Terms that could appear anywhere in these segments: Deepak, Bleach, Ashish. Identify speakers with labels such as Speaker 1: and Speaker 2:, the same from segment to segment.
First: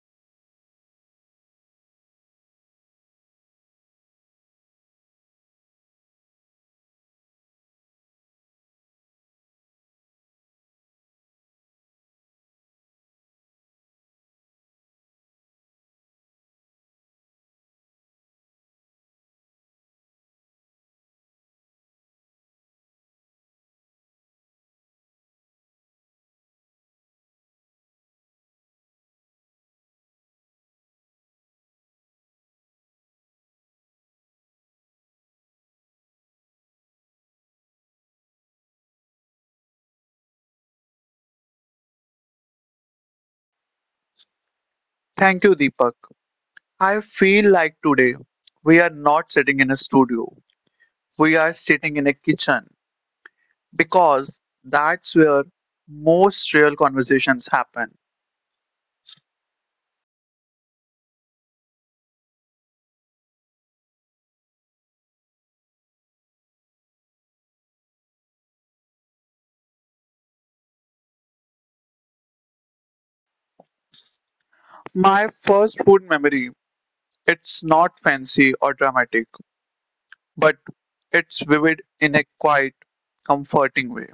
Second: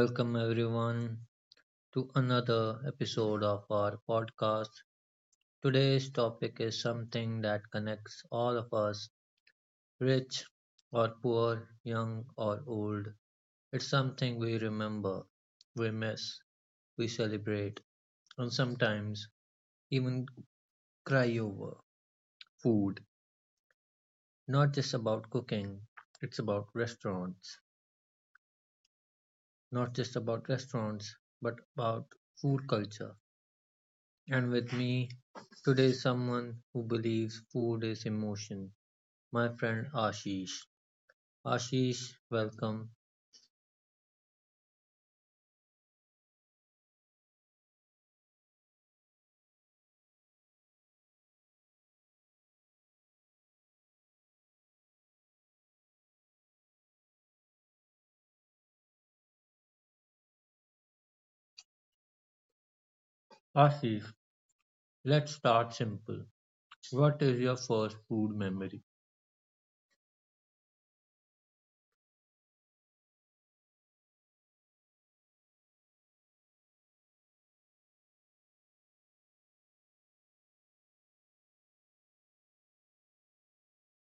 Speaker 1: Welcome everyone to another episode of our podcast. Today's topic is something that connects all of us, rich or poor, young or old. It's something we remember, we miss, we celebrate, and sometimes even cry over. Food, not just about cooking, it's about restaurants, not just about restaurants, but about food culture. And with me today is someone who believes food is emotion, my friend Ashish. Ashish, welcome.
Speaker 2: Thank you, Deepak. I feel like today we are not sitting in a studio, we are sitting in a kitchen because that's where most real conversations happen.
Speaker 1: Ashish, let's start simple. What is your first food memory?
Speaker 2: My first food memory, it's not fancy or dramatic, but it's vivid in a quiet, comforting way.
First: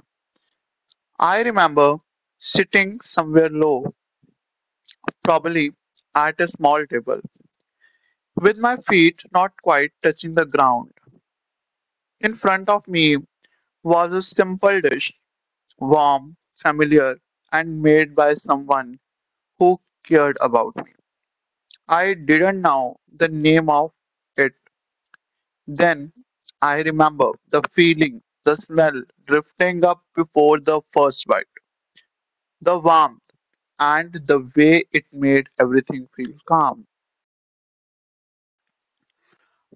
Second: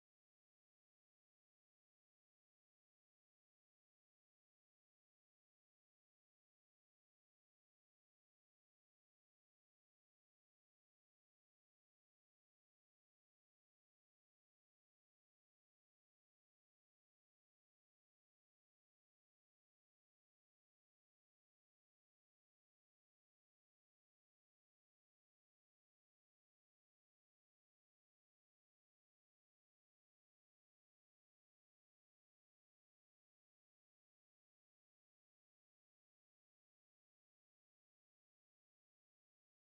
Speaker 2: I remember sitting somewhere low, probably at a small table, with my feet not quite touching the ground. In front of me was a simple dish, warm, familiar, and made by someone who cared about me. I didn't know the name of it then. I remember the feeling, the smell drifting up before the first bite, the warmth, and the way it made everything feel calm.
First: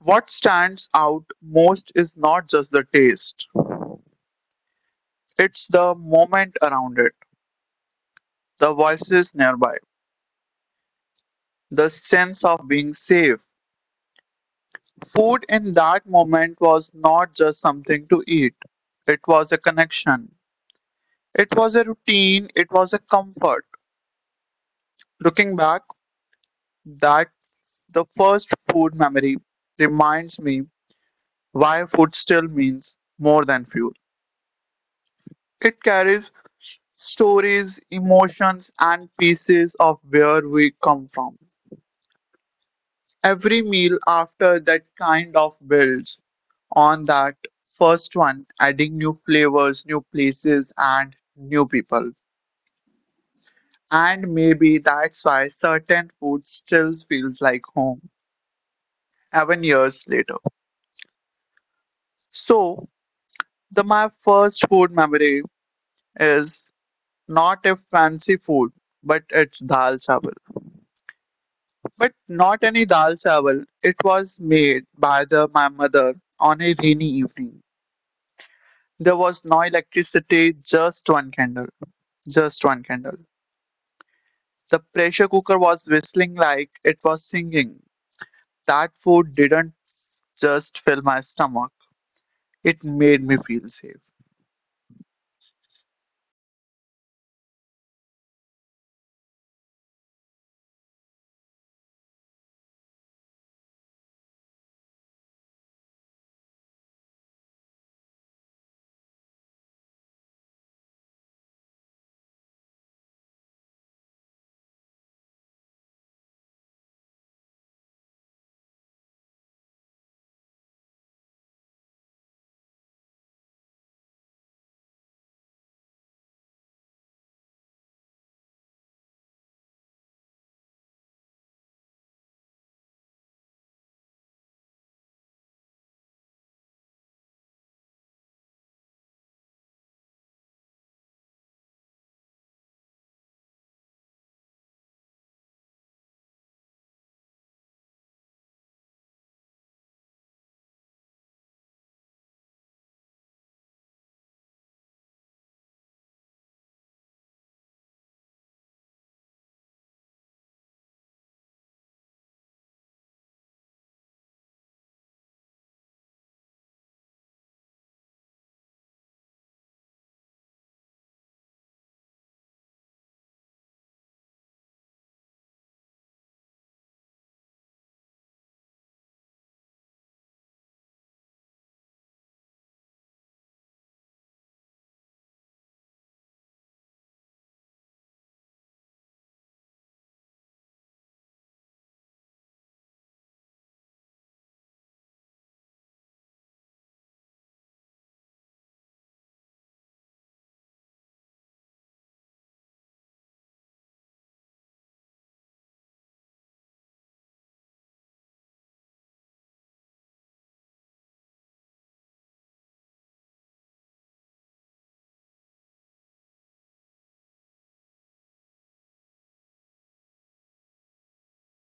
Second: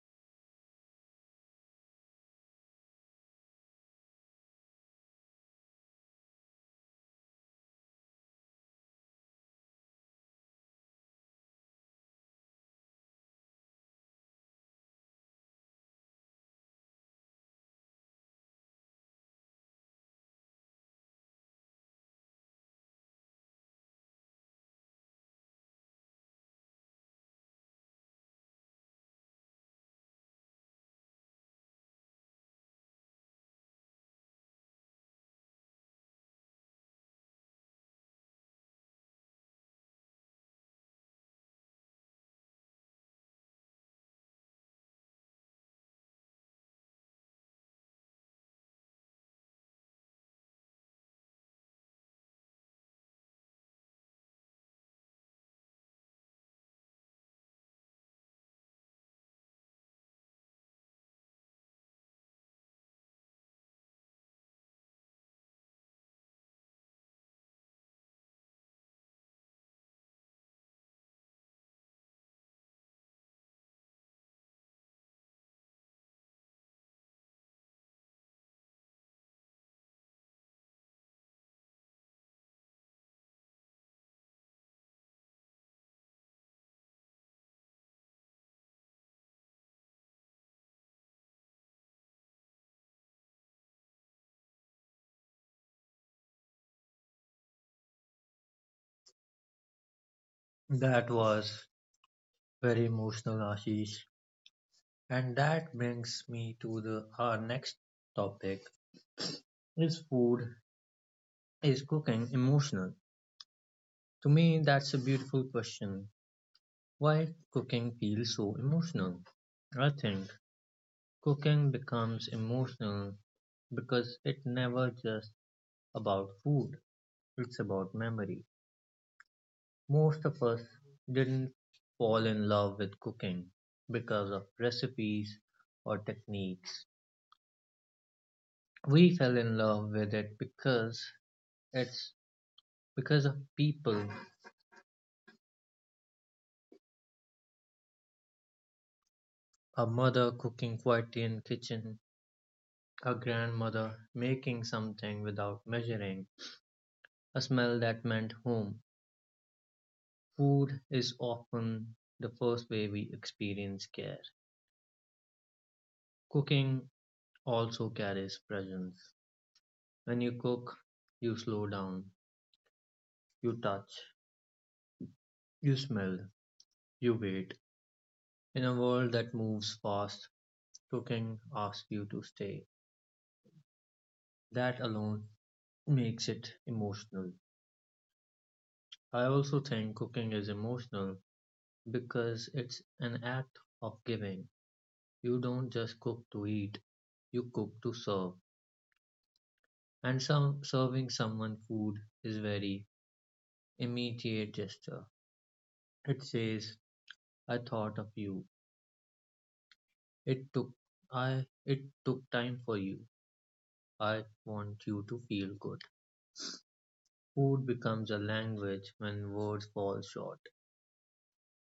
Speaker 2: What stands out most is not just the taste, it's the moment around it, the voices nearby, the sense of being safe. Food in that moment was not just something to eat, it was a connection. It was a routine, it was a comfort. Looking back, that the first food memory reminds me why food still means more than fuel. It carries stories, emotions, and pieces of where we come from. Every meal after that kind of builds on that first one, adding new flavors, new places, and new people. And maybe that's why certain food still feels like home, even years later. So, the my first food memory is not a fancy food, but it's dal chawal. But not any dal chawal. It was made by the my mother on a rainy evening. There was no electricity, just one candle. The pressure cooker was whistling like it was singing. That food didn't just fill my stomach, it made me feel safe.
Speaker 1: That was very emotional, Ashish. And that brings me to the our next topic. Is food is cooking emotional? To me that's a beautiful question. Why cooking feels so emotional? I think cooking becomes emotional because it never just about food, it's about memory. Most of us didn't fall in love with cooking because of recipes or techniques. We fell in love with it it's because of people. A mother cooking quietly in kitchen, a grandmother making something without measuring, a smell that meant home. Food is often the first way we experience care. Cooking also carries presence. When you cook, you slow down, you touch, you smell, you wait. In a world that moves fast, cooking asks you to stay. That alone makes it emotional. I also think cooking is emotional because it's an act of giving. You don't just cook to eat, you cook to serve. And some serving someone food is very immediate gesture. It says, I thought of you. It took it took time for you. I want you to feel good. Food becomes a language when words fall short.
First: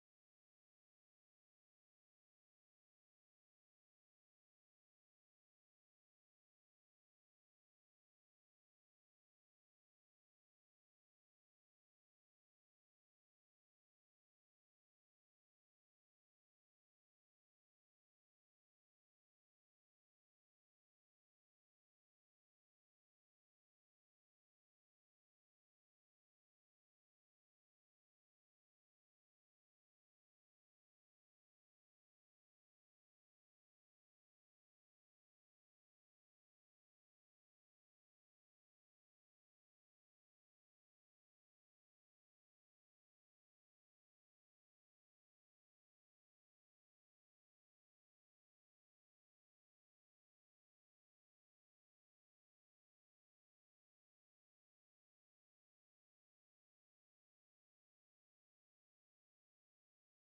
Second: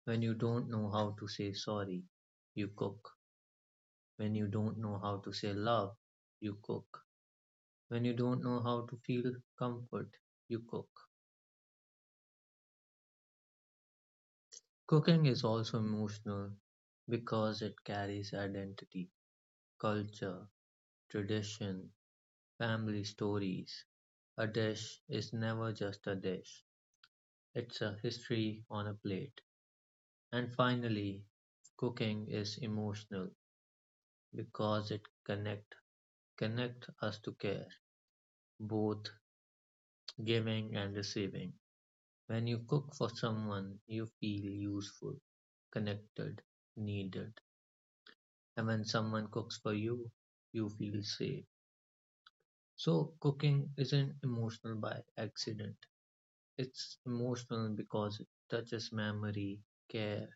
Speaker 1: When you don't know how to say sorry, you cook. When you don't know how to say love, you cook. When you don't know how to feel comfort, you cook. Cooking is also emotional because it carries identity. Culture, tradition, family stories. A dish is never just a dish, it's a history on a plate. And finally, cooking is emotional because it connect connect us to care, both giving and receiving. When you cook for someone, you feel useful, connected, needed. And when someone cooks for you, you feel safe. So cooking isn't emotional by accident. It's emotional because it touches memory, care,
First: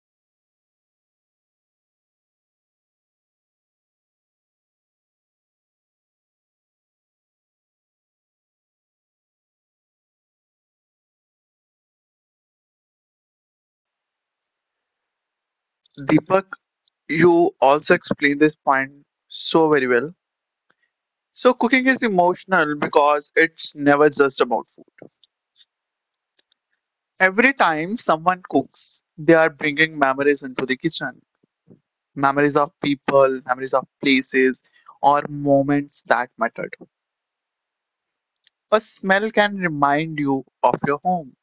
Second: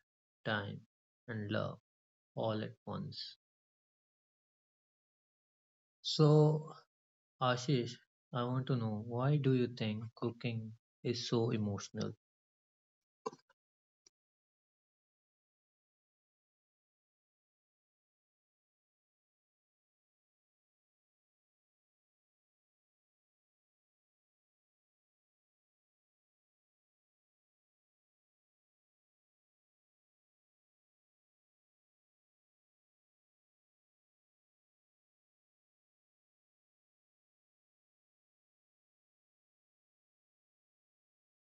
Speaker 1: time, and love all at once. So, Ashish, I want to know, why do you think cooking is so emotional?
Speaker 2: Deepak, you also explained this point so very well. So, cooking is emotional because it's never just about food. Every time someone cooks, they are bringing memories into the kitchen, memories of people, memories of places, or moments that mattered. A smell can remind you of your home.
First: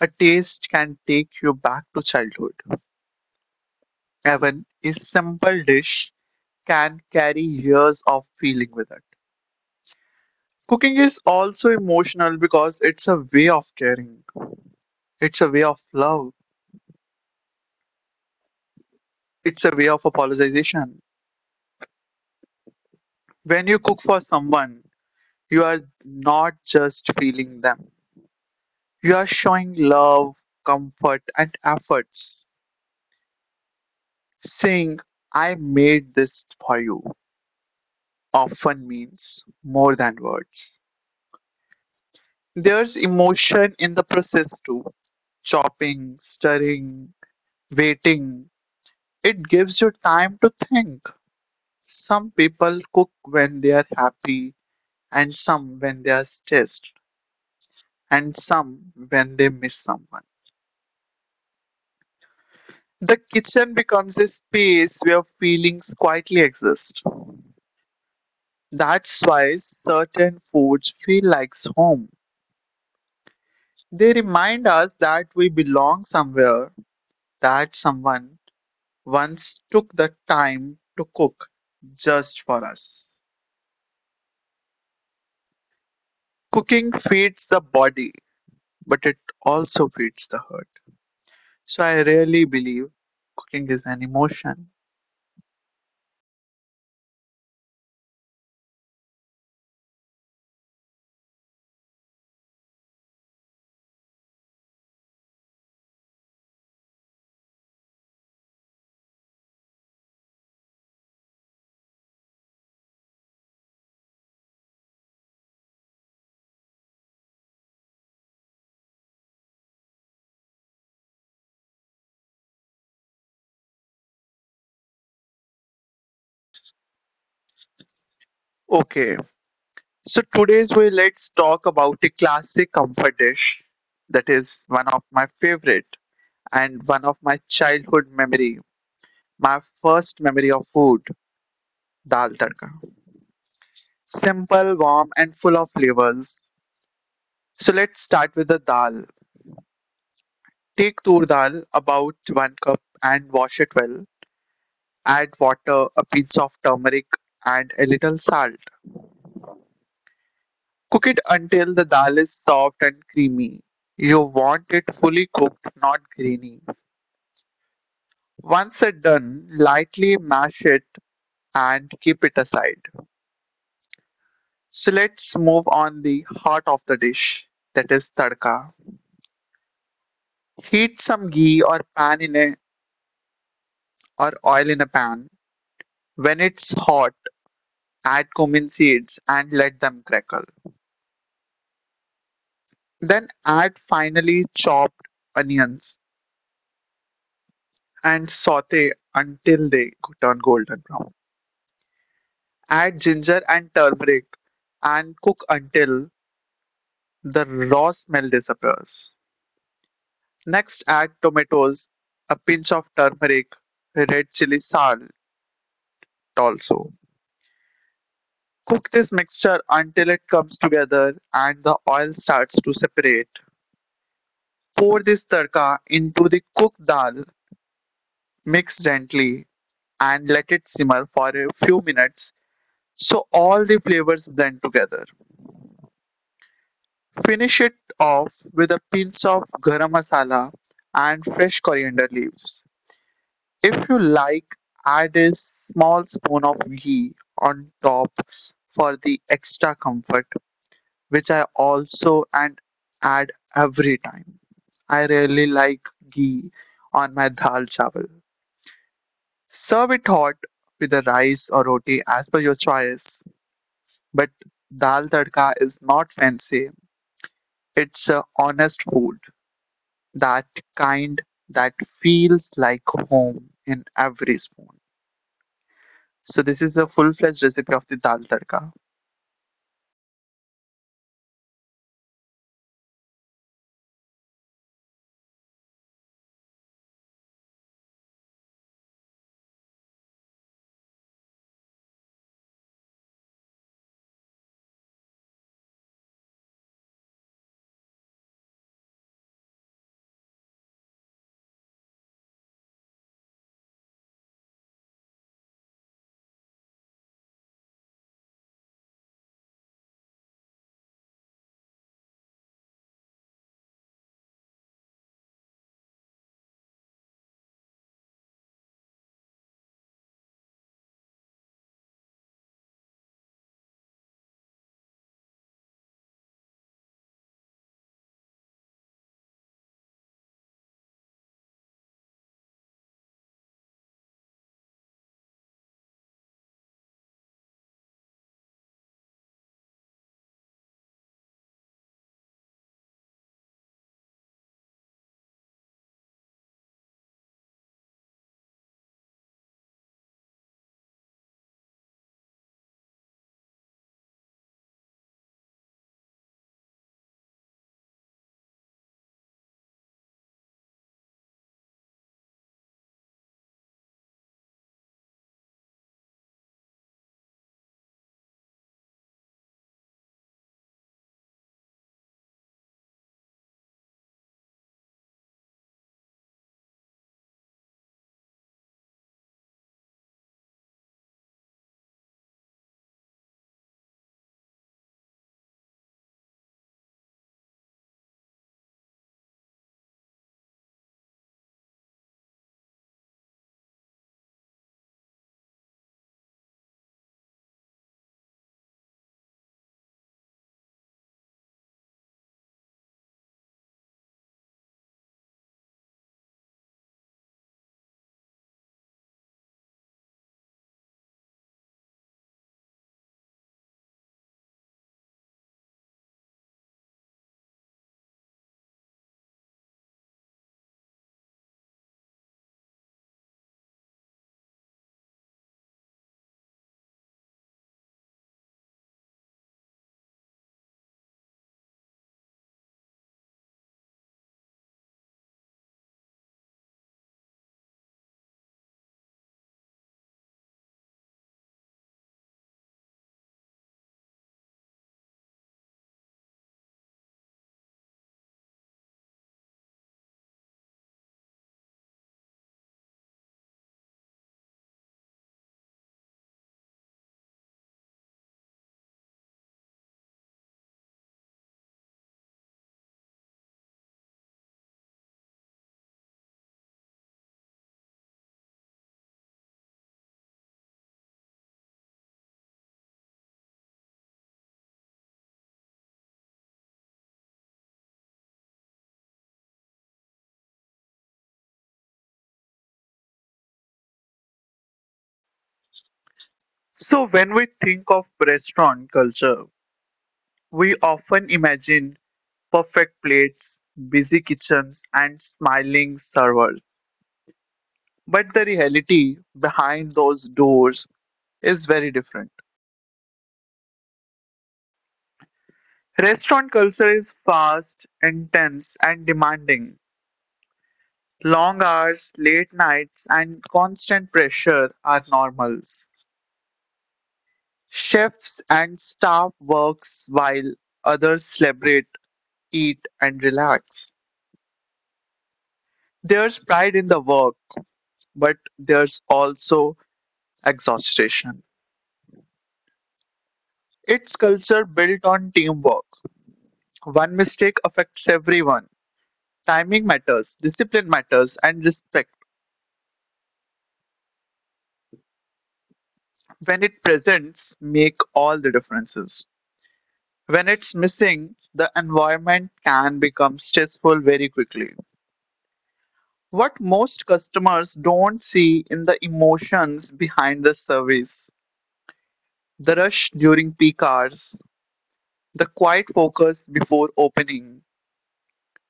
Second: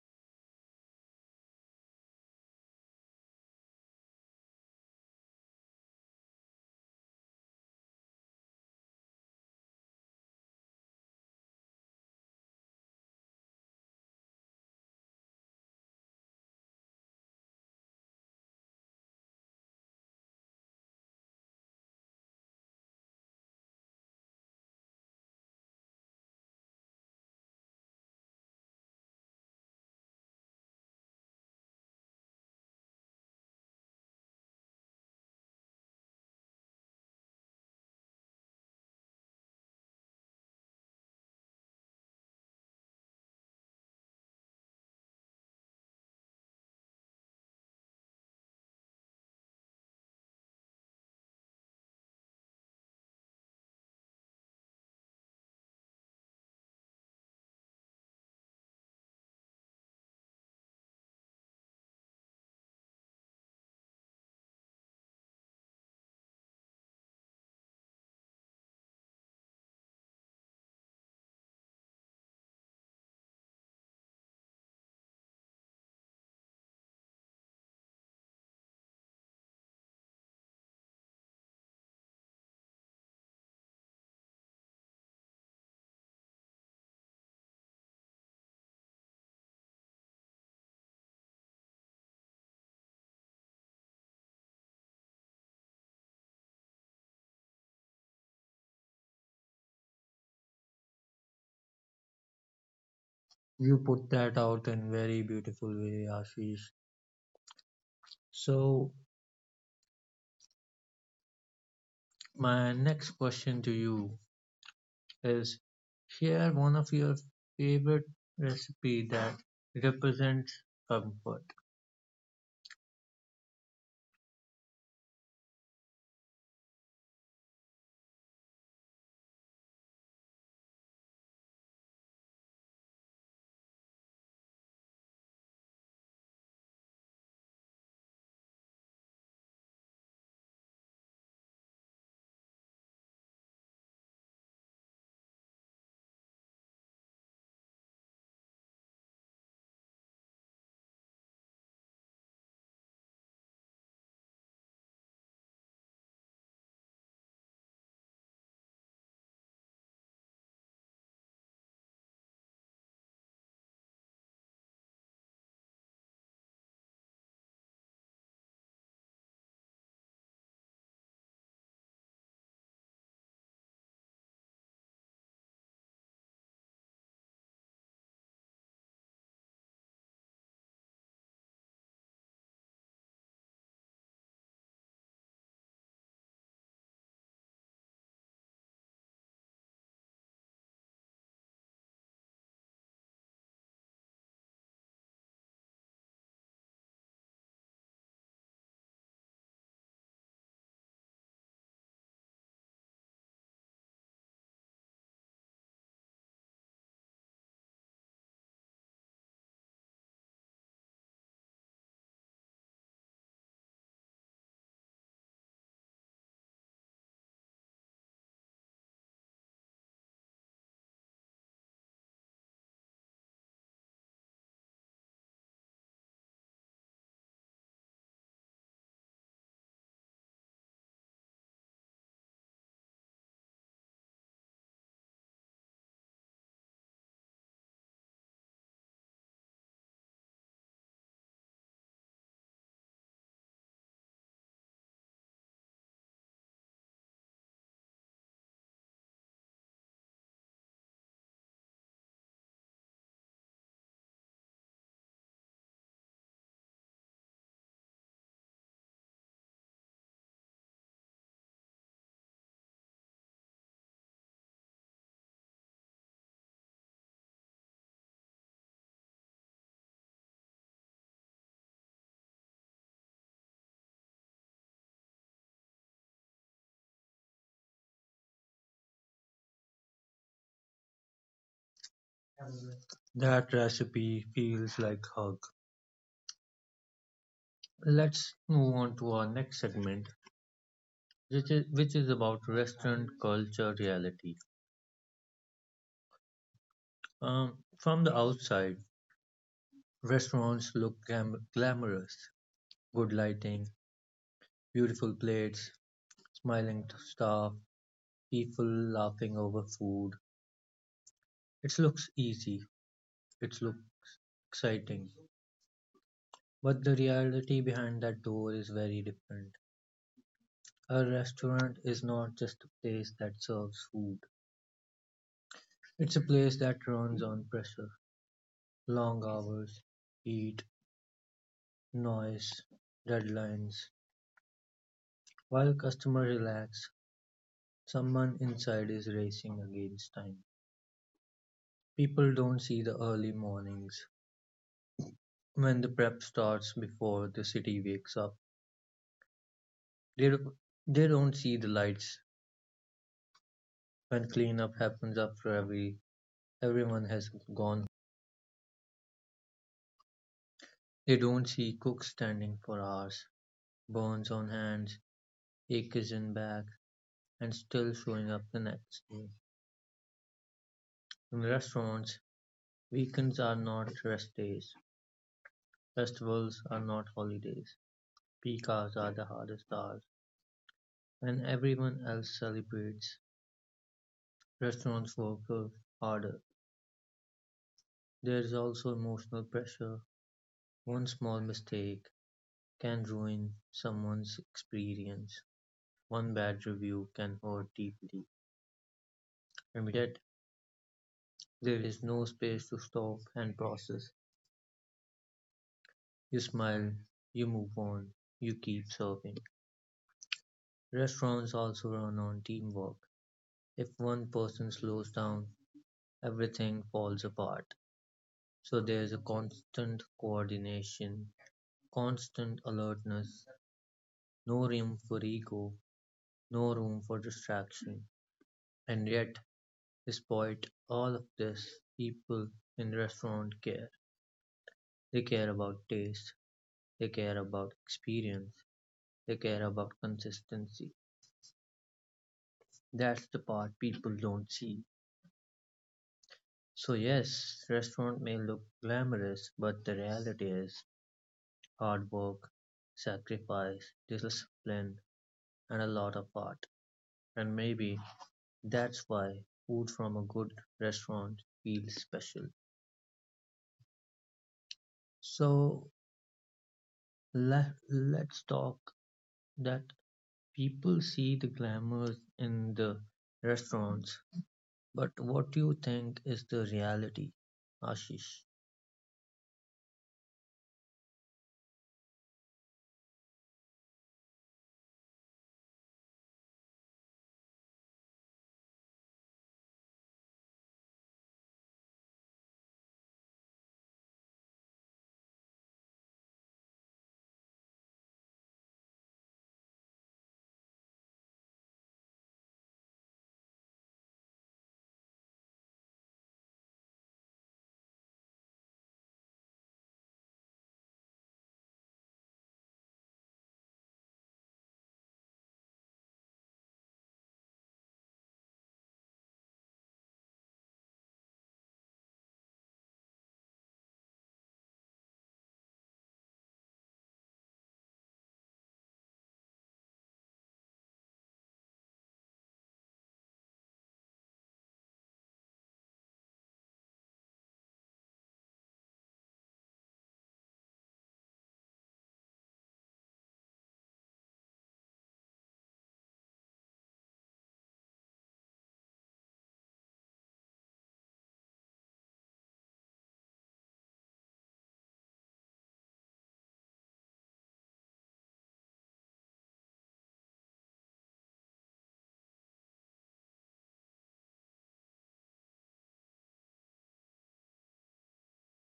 Speaker 2: A taste can take you back to childhood. Even a simple dish can carry years of feeling with it. Cooking is also emotional because it's a way of caring, it's a way of love, it's a way of apologization. When you cook for someone, you are not just feeling them, you are showing love, comfort, and efforts. Saying, I made this for you often means more than words. There's emotion in the process too. Chopping, stirring, waiting. It gives you time to think. Some people cook when they are happy, and some when they are stressed, and some when they miss someone. The kitchen becomes a space where feelings quietly exist. That's why certain foods feel like home. They remind us that we belong somewhere, that someone once took the time to cook just for us. Cooking feeds the body, but it also feeds the heart. So I really believe cooking is an emotion.
Speaker 1: You put that out in very beautiful way, Ashish. So, my next question to you is, share one of your favorite recipe that represents comfort.
Speaker 2: Okay, so today's way, let's talk about a classic comfort dish that is one of my favorite and one of my childhood memory. My first memory of food, dal tadka. Simple, warm, and full of flavors. So let's start with the dal. Take tur dal about one cup and wash it well. Add water, a pinch of turmeric, and a little salt. Cook it until the dal is soft and creamy. You want it fully cooked, not grainy. Once it's done, lightly mash it and keep it aside. So let's move on the heart of the dish, that is tadka. Heat some ghee or oil in a pan. When it's hot, add cumin seeds and let them crackle. Then add finely chopped onions and saute until they turn golden brown. Add ginger and turmeric and cook until the raw smell disappears. Next, add tomatoes, a pinch of turmeric, red chili salt also. Cook this mixture until it comes together and the oil starts to separate. Pour this tadka into the cooked dal, mix gently, and let it simmer for a few minutes so all the flavors blend together. Finish it off with a pinch of garam masala and fresh coriander leaves. If you like, add a small spoon of ghee on top for the extra comfort, which I also and add every time. I really like ghee on my dal chawal. Serve it hot with a rice or roti as per your choice, but dal tadka is not fancy. It's a honest food, that kind that feels like home in every spoon. So this is the full-fledged recipe of the dal tadka.
Speaker 1: That recipe feels like hug. Let's move on to our next segment, which is about restaurant culture reality. From the outside, restaurants look glamorous, good lighting, beautiful plates, smiling staff, people laughing over food. It looks easy. It looks exciting. But the reality behind that door is very different. A restaurant is not just a place that serves food. It's a place that runs on pressure. Long hours, heat, noise, deadlines. While customers relax, someone inside is racing against time. People don't see the early mornings when the prep starts before the city wakes up. They, they don't see the lights when cleanup happens after everyone has gone. They don't see cooks standing for hours, burns on hands, aches in back, and still showing up the next day. In restaurants, weekends are not rest days, festivals are not holidays, peak hours are the hardest hours, and everyone else celebrates. Restaurants work harder. There is also emotional pressure. One small mistake can ruin someone's experience. One bad review can hurt deeply. And yet, there is no space to stop and process. You smile, you move on, you keep serving. Restaurants also run on teamwork. If one person slows down, everything falls apart. So there's a constant coordination, constant alertness, no room for ego, no room for distraction. And yet, despite all of this, people in restaurant care. They care about taste, they care about experience, they care about consistency. That's the part people don't see. So yes, restaurant may look glamorous, but the reality is hard work, sacrifice, discipline, and a lot of art. And maybe that's why food from a good restaurant feels special. So let's talk that people see the glamours in the restaurants, but what do you think is the reality, Ashish?
Speaker 2: So when we think of restaurant culture, we often imagine perfect plates, busy kitchens, and smiling servers. But the reality behind those doors is very different. Restaurant culture is fast, intense, and demanding. Long hours, late nights, and constant pressure are normals. Chefs and staff works while others celebrate, eat, and relax. There's pride in the work, but there's also exhaustion. It's culture built on teamwork. One mistake affects everyone. Timing matters, discipline matters, and respect, when it presents, make all the differences. When it's missing, the environment can become stressful very quickly. What most customers don't see in the emotions behind the service, the rush during peak hours, the quiet focus before opening,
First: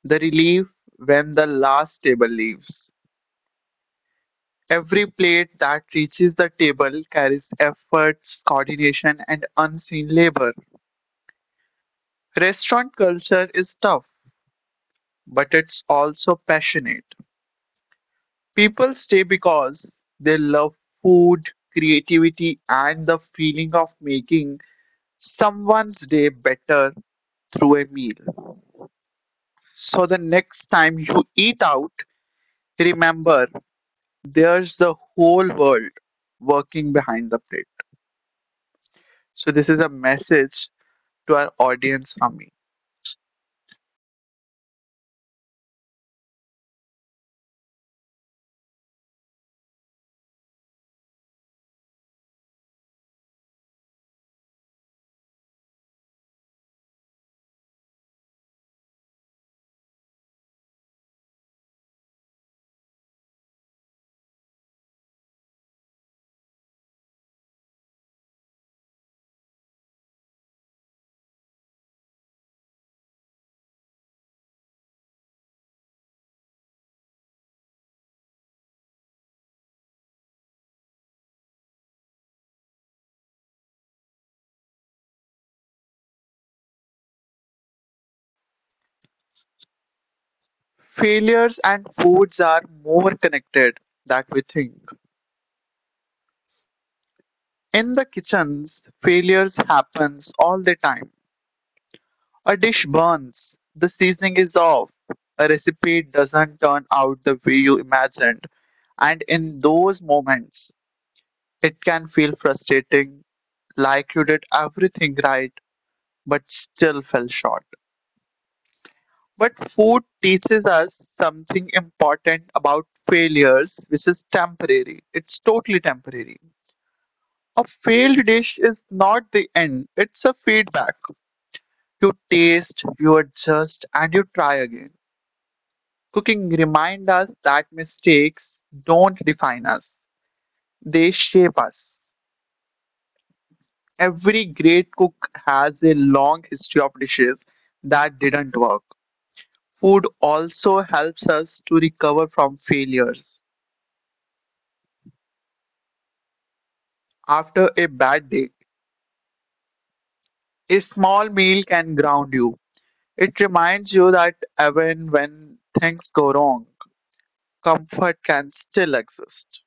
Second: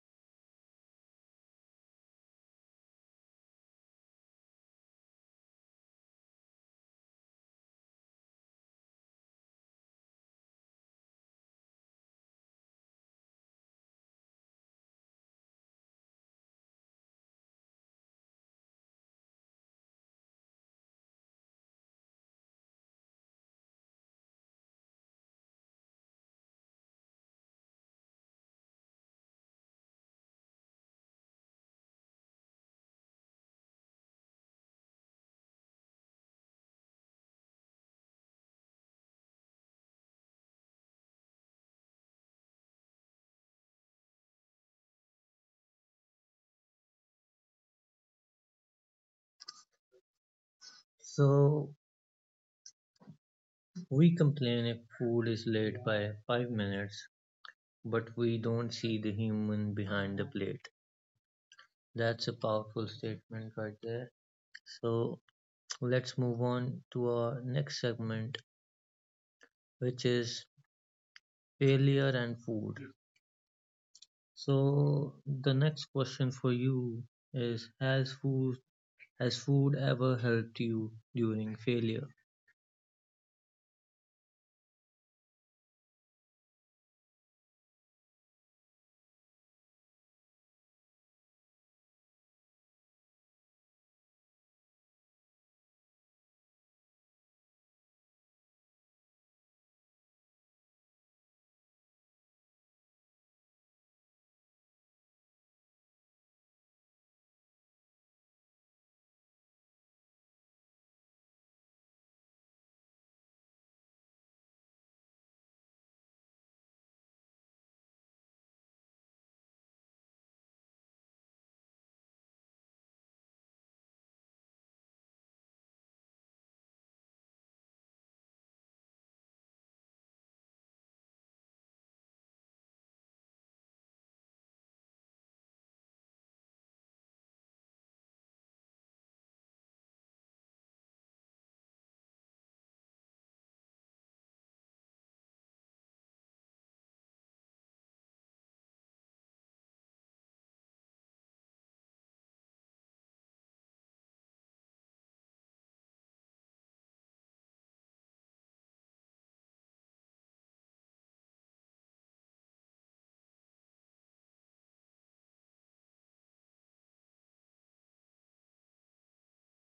Speaker 2: the relief when the last table leaves, every plate that reaches the table carries efforts, coordination, and unseen labor. Restaurant culture is tough, but it's also passionate. People stay because they love food, creativity, and the feeling of making someone's day better through a meal. So the next time you eat out, remember there's the whole world working behind the plate. So this is a message to our audience from me.
Speaker 1: So we complain if food is late by 5 minutes, but we don't see the human behind the plate. That's a powerful statement right there. So let's move on to our next segment, which is failure and food. So the next question for you is, has food ever helped you during failure?
Speaker 2: Failures and foods are more connected that we think. In the kitchens, failures happens all the time. A dish burns, the seasoning is off, a recipe doesn't turn out the way you imagined, and in those moments, it can feel frustrating, like you did everything right but still fell short. But food teaches us something important about failures, which is temporary. It's totally temporary. A failed dish is not the end, it's a feedback. You taste, you adjust, and you try again. Cooking reminds us that mistakes don't define us, they shape us. Every great cook has a long history of dishes that didn't work. Food also helps us to recover from failures. After a bad day, a small meal can ground you. It reminds you that even when things go wrong, comfort can still exist.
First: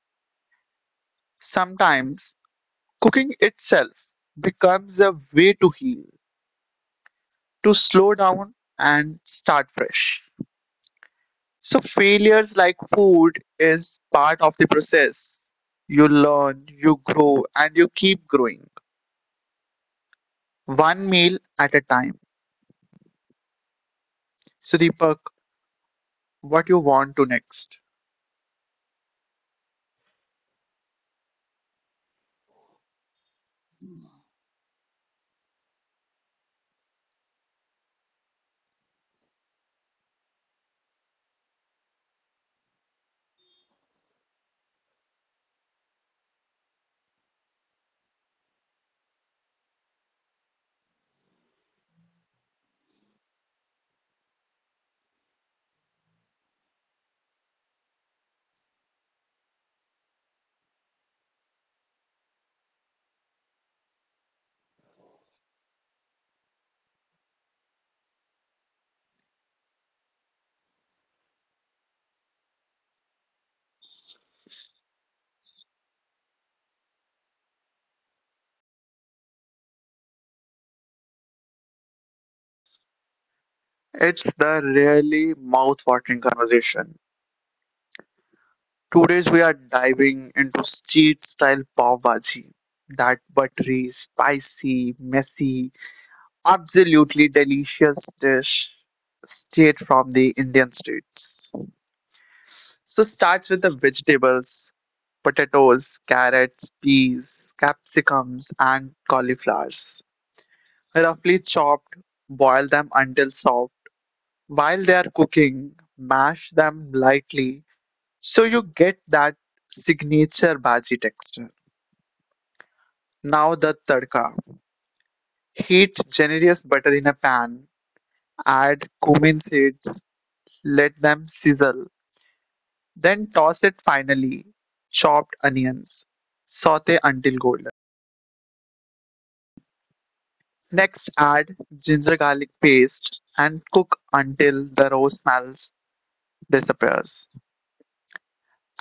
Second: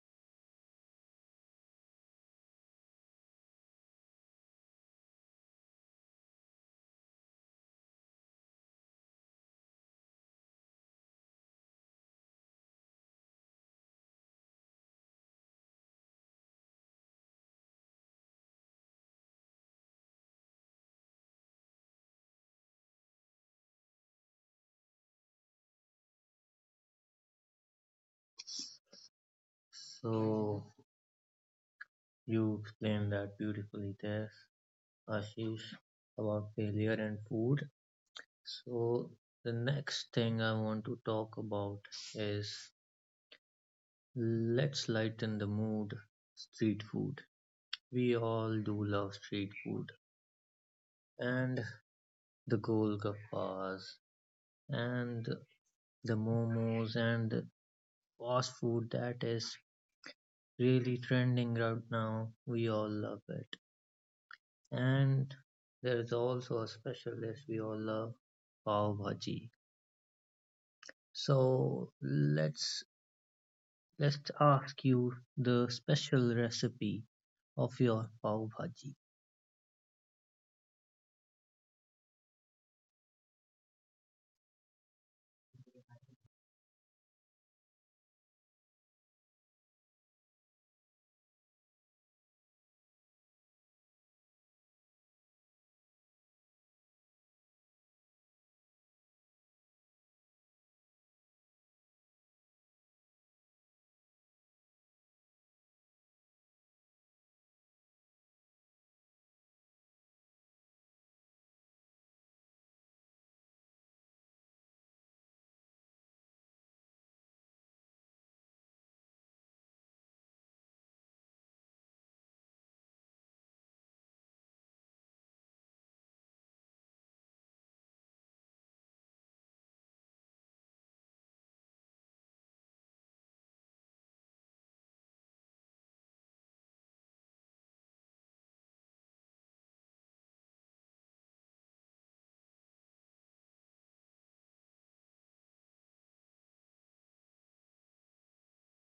Speaker 2: Sometimes cooking itself becomes a way to heal, to slow down and start fresh. So, failures like food is part of the process. You learn, you grow, and you keep growing one meal at a time. So, Deepak, what you want to next?
Speaker 1: So you explained that beautifully there, Ashish, about failure and food. So the next thing I want to talk about is, let's lighten the mood. Street food. We all do love street food. And the golgappas and the momos and the fast food that is really trending right now. We all love it. And there is also a special dish we all love, pav bhaji. So let's ask you the special recipe of your pav bhaji.
Speaker 2: It's the really mouth-watering conversation. Today's we are diving into street-style pav bhaji. That buttery, spicy, messy, absolutely delicious dish straight from the Indian streets. So starts with the vegetables, potatoes, carrots, peas, capsicums, and cauliflowers. Roughly chopped, boil them until soft. While they are cooking, mash them lightly so you get that signature bhaji texture. Now the tadka. Heat generous butter in a pan. Add cumin seeds, let them sizzle. Then toss it finely chopped onions. Saute until golden. Next, add ginger garlic paste and cook until the raw smells disappears.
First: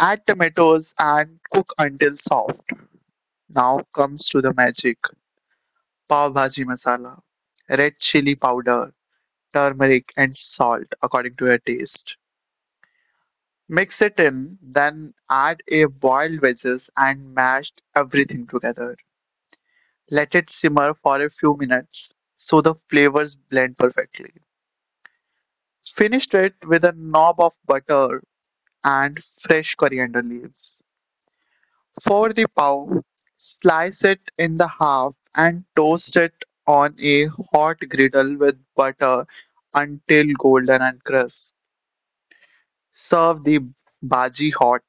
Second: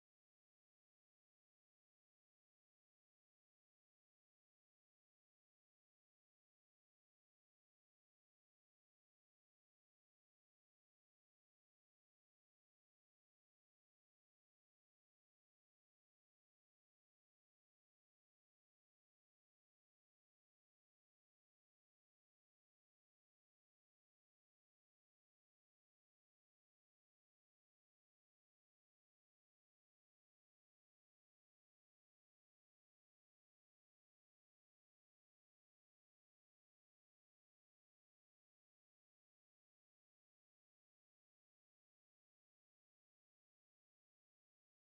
Speaker 2: Add tomatoes and cook until soft. Now comes to the magic. Pav bhaji masala, red chili powder, turmeric, and salt according to your taste. Mix it in, then add a boiled veggies and mash everything together. Let it simmer for a few minutes so the flavors blend perfectly. Finish it with a knob of butter and fresh coriander leaves. For the pav, slice it in the half and toast it on a hot griddle with butter until golden and crisp. Serve the bhaji hot,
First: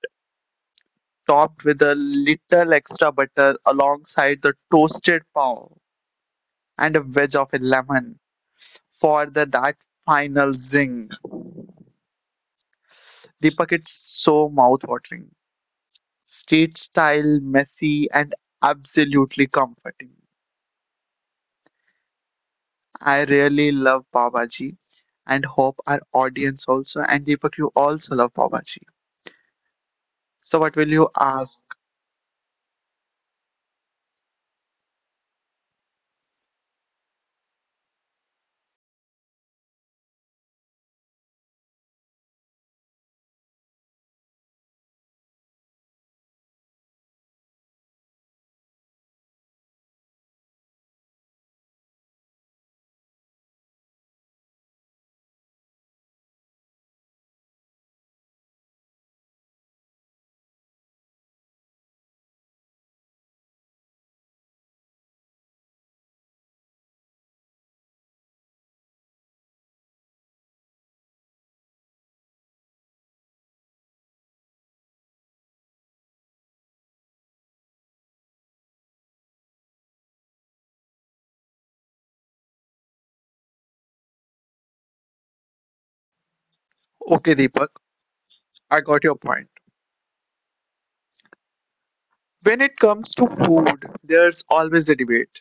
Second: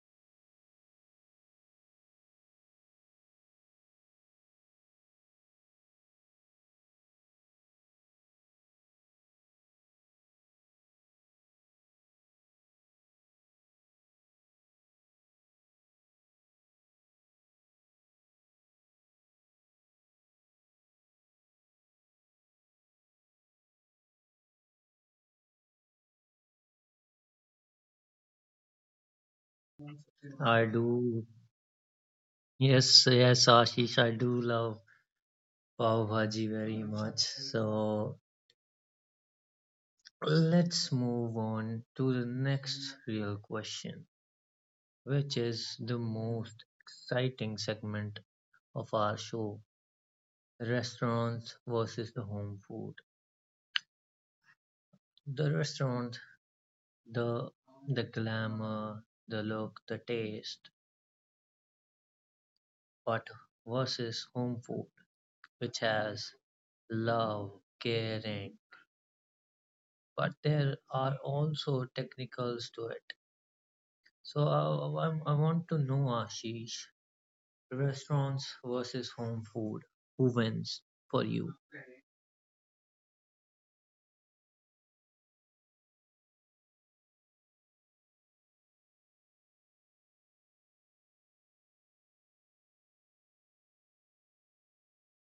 Speaker 2: topped with a little extra butter alongside the toasted pav and a wedge of a lemon for the that final zing. Deepak, it's so mouth-watering. Street style, messy, and absolutely comforting. I really love Babaji and hope our audience also, and Deepak, you also love Babaji. So
Speaker 1: I
Speaker 2: what will you
Speaker 1: do.
Speaker 2: ask?
Speaker 1: Yes, yes, Ashish, I do love pav bhaji very much. So let's move on to the next real question, which is the most exciting segment of our show, restaurants versus the home food. The restaurant, the the glamour, the look, the taste, but versus home food, which has love, caring, but there are also technicals to it. So I want to know, Ashish, restaurants versus home food. Who wins for you?
Speaker 2: Okay, Deepak, I got your point. When it comes to food, there's always a debate.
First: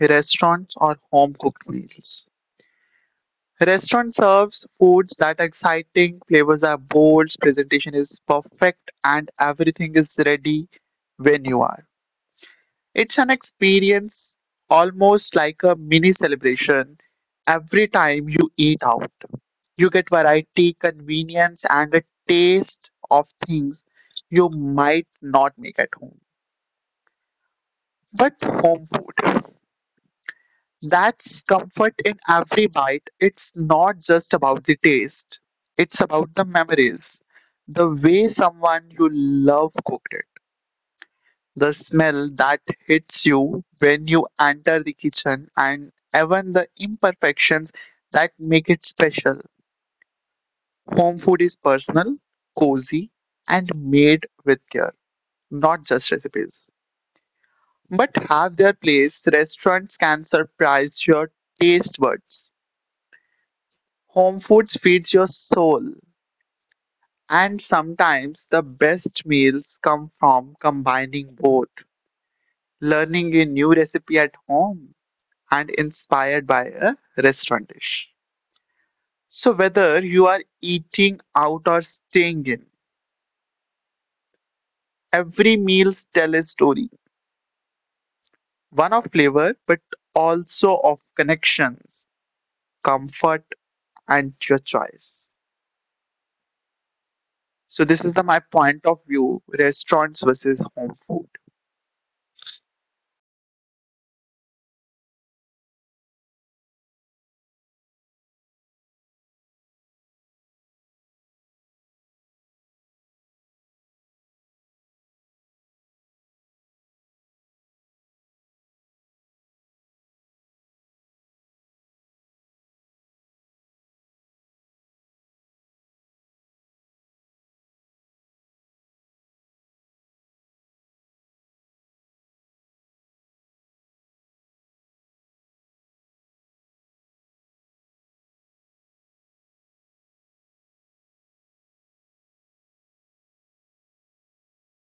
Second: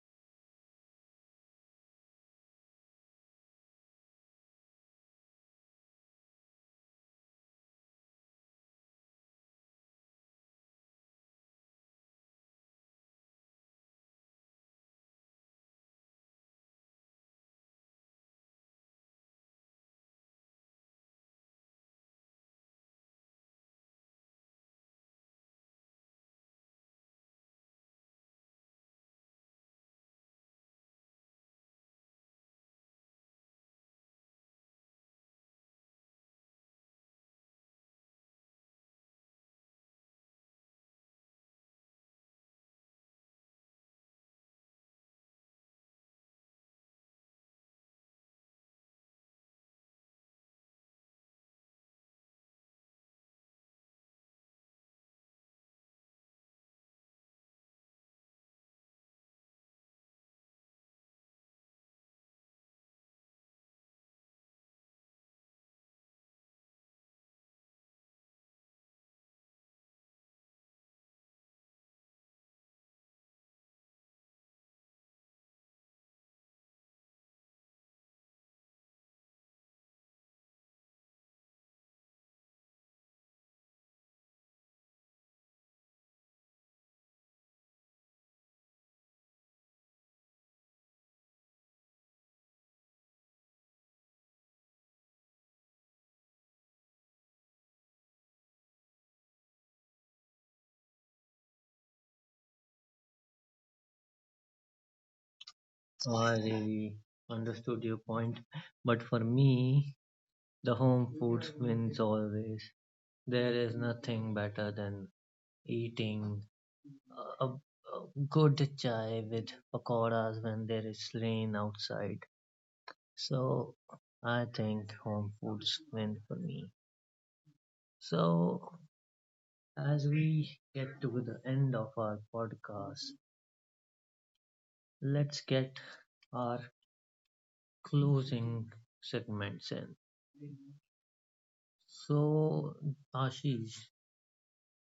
Speaker 2: Restaurants or home cooked meals. Restaurant serves foods that are exciting, flavors are bold, presentation is perfect, and everything is ready when you are. It's an experience almost like a mini celebration every time you eat out. You get variety, convenience, and a taste of things you might not make at home. But home food. That's comfort in every bite. It's not just about the taste, it's about the memories. The way someone you love cooked it, the smell that hits you when you enter the kitchen, and even the imperfections that make it special. Home food is personal, cozy, and made with care, not just recipes. But have their place, restaurants can surprise your taste buds. Home foods feeds your soul, and sometimes the best meals come from combining both, learning a new recipe at home and inspired by a restaurant dish. So whether you are eating out or staying in, every meal tells a story, one of flavor but also of connections, comfort, and your choice. So this is my point of view, restaurants versus home food.
Speaker 1: I really understood your point, but for me, the home food wins always. There is nothing better than eating a, a a good chai with pakoras when there is rain outside. So I think home foods win for me. So as we get to the end of our podcast, let's get our closing segments in. So, Ashish,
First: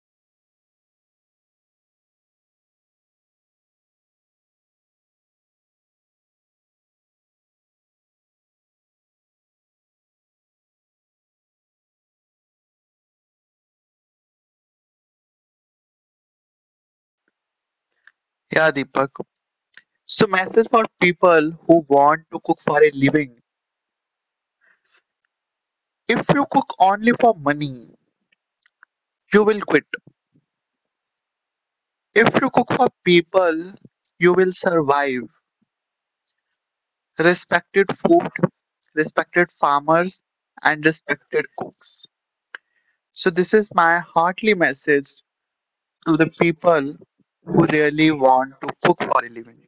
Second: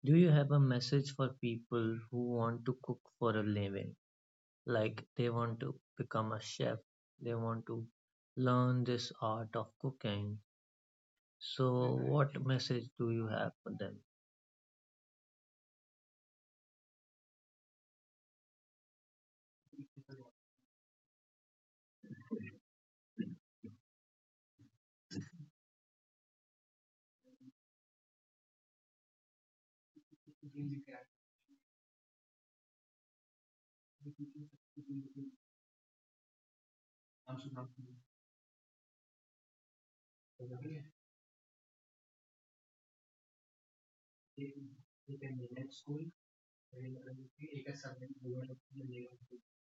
Speaker 1: do you have a message for people who want to cook for a living? Like they want to become a chef, they want to learn this art of cooking. So, what message do you have for them?
Speaker 2: Yeah, Deepak. So message for people who want to cook for a living. If you cook only for money, you will quit. If you cook for people, you will survive. Respected food, respected farmers, and respected cooks. So this is my heartly message to the people who really want to cook for a living.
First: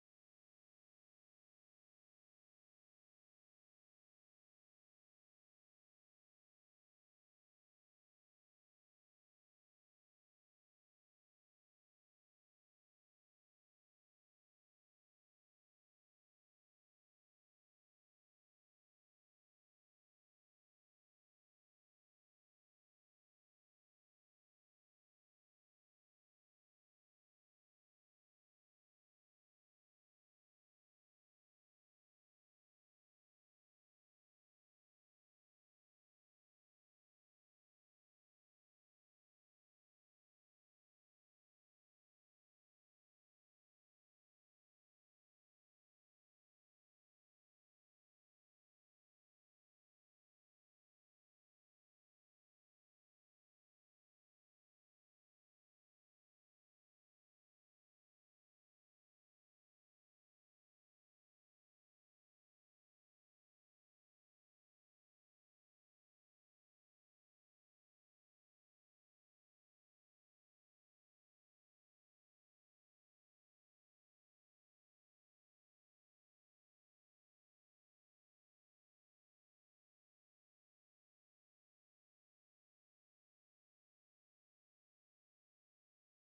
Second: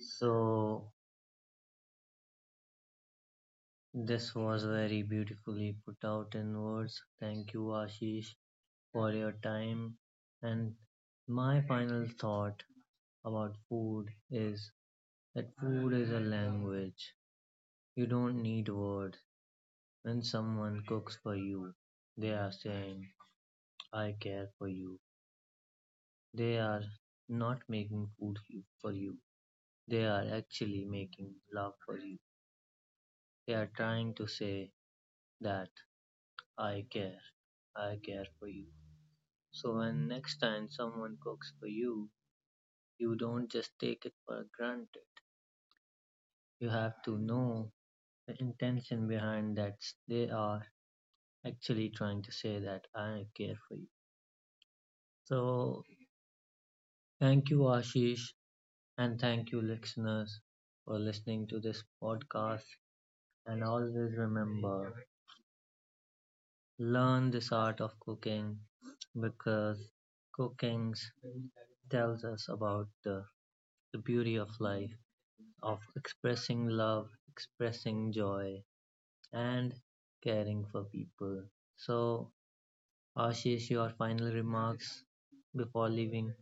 Speaker 1: So, this was very beautifully put out in words. Thank you, Ashish, for your time. And my final thought about food is that food is a language. You don't need words. When someone cooks for you, they are saying, I care for you. They are not making for you. They are actually making love for you. They are trying to say that I care. I care for you. So when next time someone cooks for you, you don't just take it for granted. You have to know the intention behind that they are actually trying to say that I care for you. So thank you, Ashish, and thank you, listeners, for listening to this podcast. And always remember, learn this art of cooking because cooking tells us about the beauty of life, of expressing love, expressing joy, and caring for people. So, Ashish, your final remarks before leaving.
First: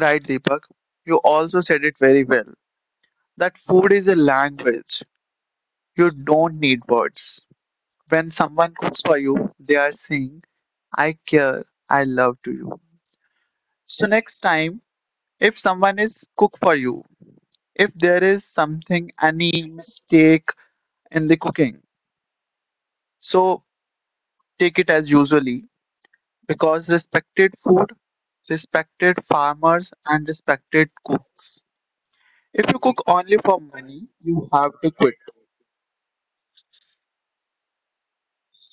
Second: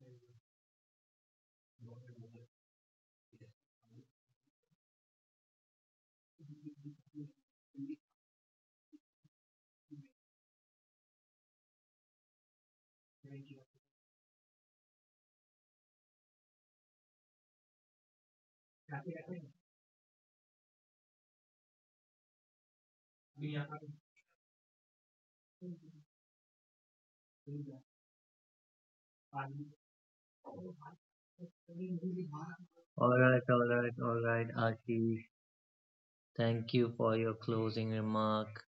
Speaker 2: Right, Deepak? You also said it very well that food is a language. You don't need words. When someone cooks for you, they are saying, I care, I love to you. So next time, if someone is cook for you, if there is something,
Speaker 1: All
Speaker 2: any mistake in the cooking, so take it as usually because respected food, respected farmers, and respected cooks. If you cook only
Speaker 1: right,
Speaker 2: for
Speaker 1: all right,
Speaker 2: money,
Speaker 1: all right,
Speaker 2: you have to quit.
Speaker 1: Ashish. Thank you for your closing remark.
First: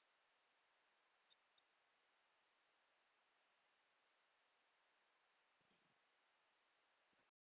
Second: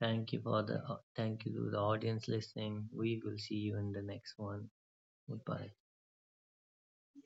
Speaker 1: Thank you for the thank you to the audience listening. We will see you in the next one. Goodbye.